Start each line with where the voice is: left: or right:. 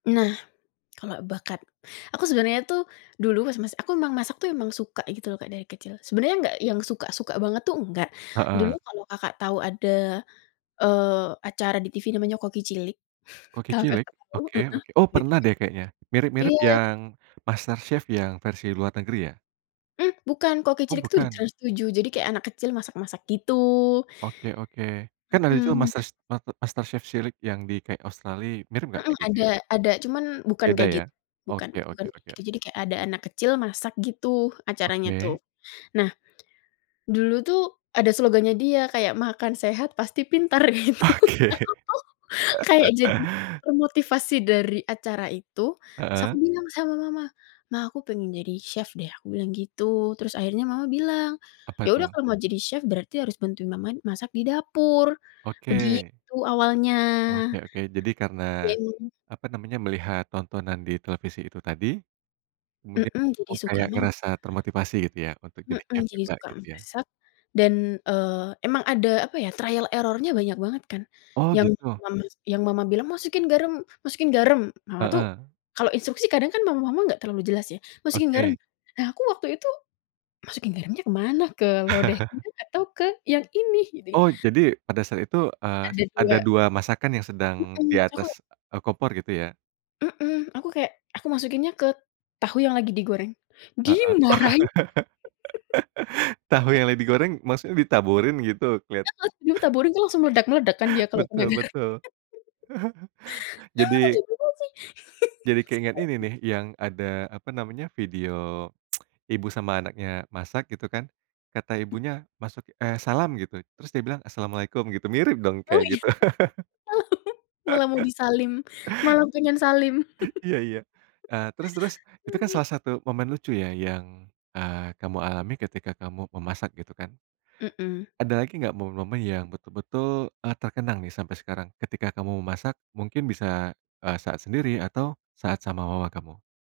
left: Nah kalau bakat, aku sebenarnya tuh dulu mas mas aku emang masak tuh emang suka gitu loh Kak dari kecil, sebenarnya nggak yang suka-suka banget tuh, nggak. Dulu
right: Heeh.
left: kalau Kakak tahu ada, eee, acara di TV namanya Koki Cilik,
right: Koki
left: kalau
right: Cilik?
left: Kakak tahu
right: Oke
left: heeh,
right: oke. Oh
left: di
right: pernah
left: TV
right: deh kayaknya. Mirip-mirip
left: iya.
right: yang MasterChef yang versi luar negeri ya?
left: Hmm, bukan, Koki
right: Oh
left: Cilik tuh di
right: bukan.
left: Trans7, jadi kayak anak kecil masak-masak gitu.
right: Oke oke. Kan ada juga
left: Mhm.
right: masas mate MasterChef cilik yang di kayak Australia, mirip gak
left: Mhm.
right: kayak gitu ya?
left: ada ada, cuman bukan
right: Beda
left: kayak
right: ya.
left: gitu. Bukan
right: Oke
left: bukan
right: oke oke
left: gitu,
right: oke.
left: jadi kayak ada anak kecil masak gitu acaranya tuh.
right: Oke.
left: Nah, dulu tuh ada slogannya dia, kayak, "makan sehat pasti pintar" gitu.
right: Oke.
left: Aku tuh kayak jadi termotivasi dari acara itu, terus aku
right: Heeh.
left: bilang sama mama. "Ma, aku pengen jadi chef deh," aku bilang gitu. Terus akhirnya mama bilang,
right: Apa
left: "Ya udah
right: itu?
left: kalau mau jadi chef berarti harus bantuin mama masak di dapur,"
right: Oke.
left: begitu awalnya.
right: Oke oke, jadi karena
left: Yang
right: apa namanya, melihat tontonan di televisi itu tadi, kemudian
left: Mhm,
right: kamu
left: jadi suka
right: kayak
left: masak.
right: ngerasa termotivasi gitu ya untuk jadi
left: Mhm.
right: chef
left: Jadi
right: juga
left: suka
right: gitu ya?
left: masak dan, eee, emang ada apa ya, trial error-nya banyak banget kan
right: Oh
left: yang
right: gitu.
left: mama yang mama bilang, "Masukin garam masukin garam!" Mama tuh
right: Heeh.
left: kalau instruksi kadang kan mama-mama nggak terlalu jelas ya, "Masukin garam."
right: Oke.
left: Nah, aku waktu itu, "Masukin garamnya ke mana? Ke lodehnya atau ke yang ini? Gitu ya.
right: Oh, jadi pada saat itu, eee,
left: Ada
right: ada
left: dua.
right: 2 masakan yang sedang di
left: Mhm, terus aku
right: atas, eee, kompor gitu ya?
left: Mhm. Aku kayak aku masukinnya ke tahu yang lagi digoreng.
right: Heeh.
left: Dimarahin!
right: Tahu yang lagi goreng maksudnya ditaburin gitu keliat
left: Heeh. Ditaburin tuh langsung meledak-meledak kan dia kalau kena
right: Betul
left: garam.
right: betul.
left: "Kamu tuh
right: Jadi
left: gimana sih?"
right: Jadi
left: langsung
right: keinget ini
left: panik.
right: nih, yang ada, apa namanya, video ibu sama anaknya masak gitu kan, kata ibunya, masuk eh salam gitu, terus dia bilang assalamualaikum gitu, mirip dong
left: Oh
right: kayak
left: iya.
right: gitu.
left: Malah mau di salim, malah pengen salim.
right: Iya iya, eee, terus terus, itu kan salah satu momen lucu ya yang, eee, kamu alami ketika kamu memasak, gitu kan.
left: Mhm.
right: Ada lagi nggak, momen-momen yang betul-betul, eee, terkenang nih sampai sekarang ketika kamu memasak? Mungkin bisa, eee, saat sendiri atau saat sama mama kamu?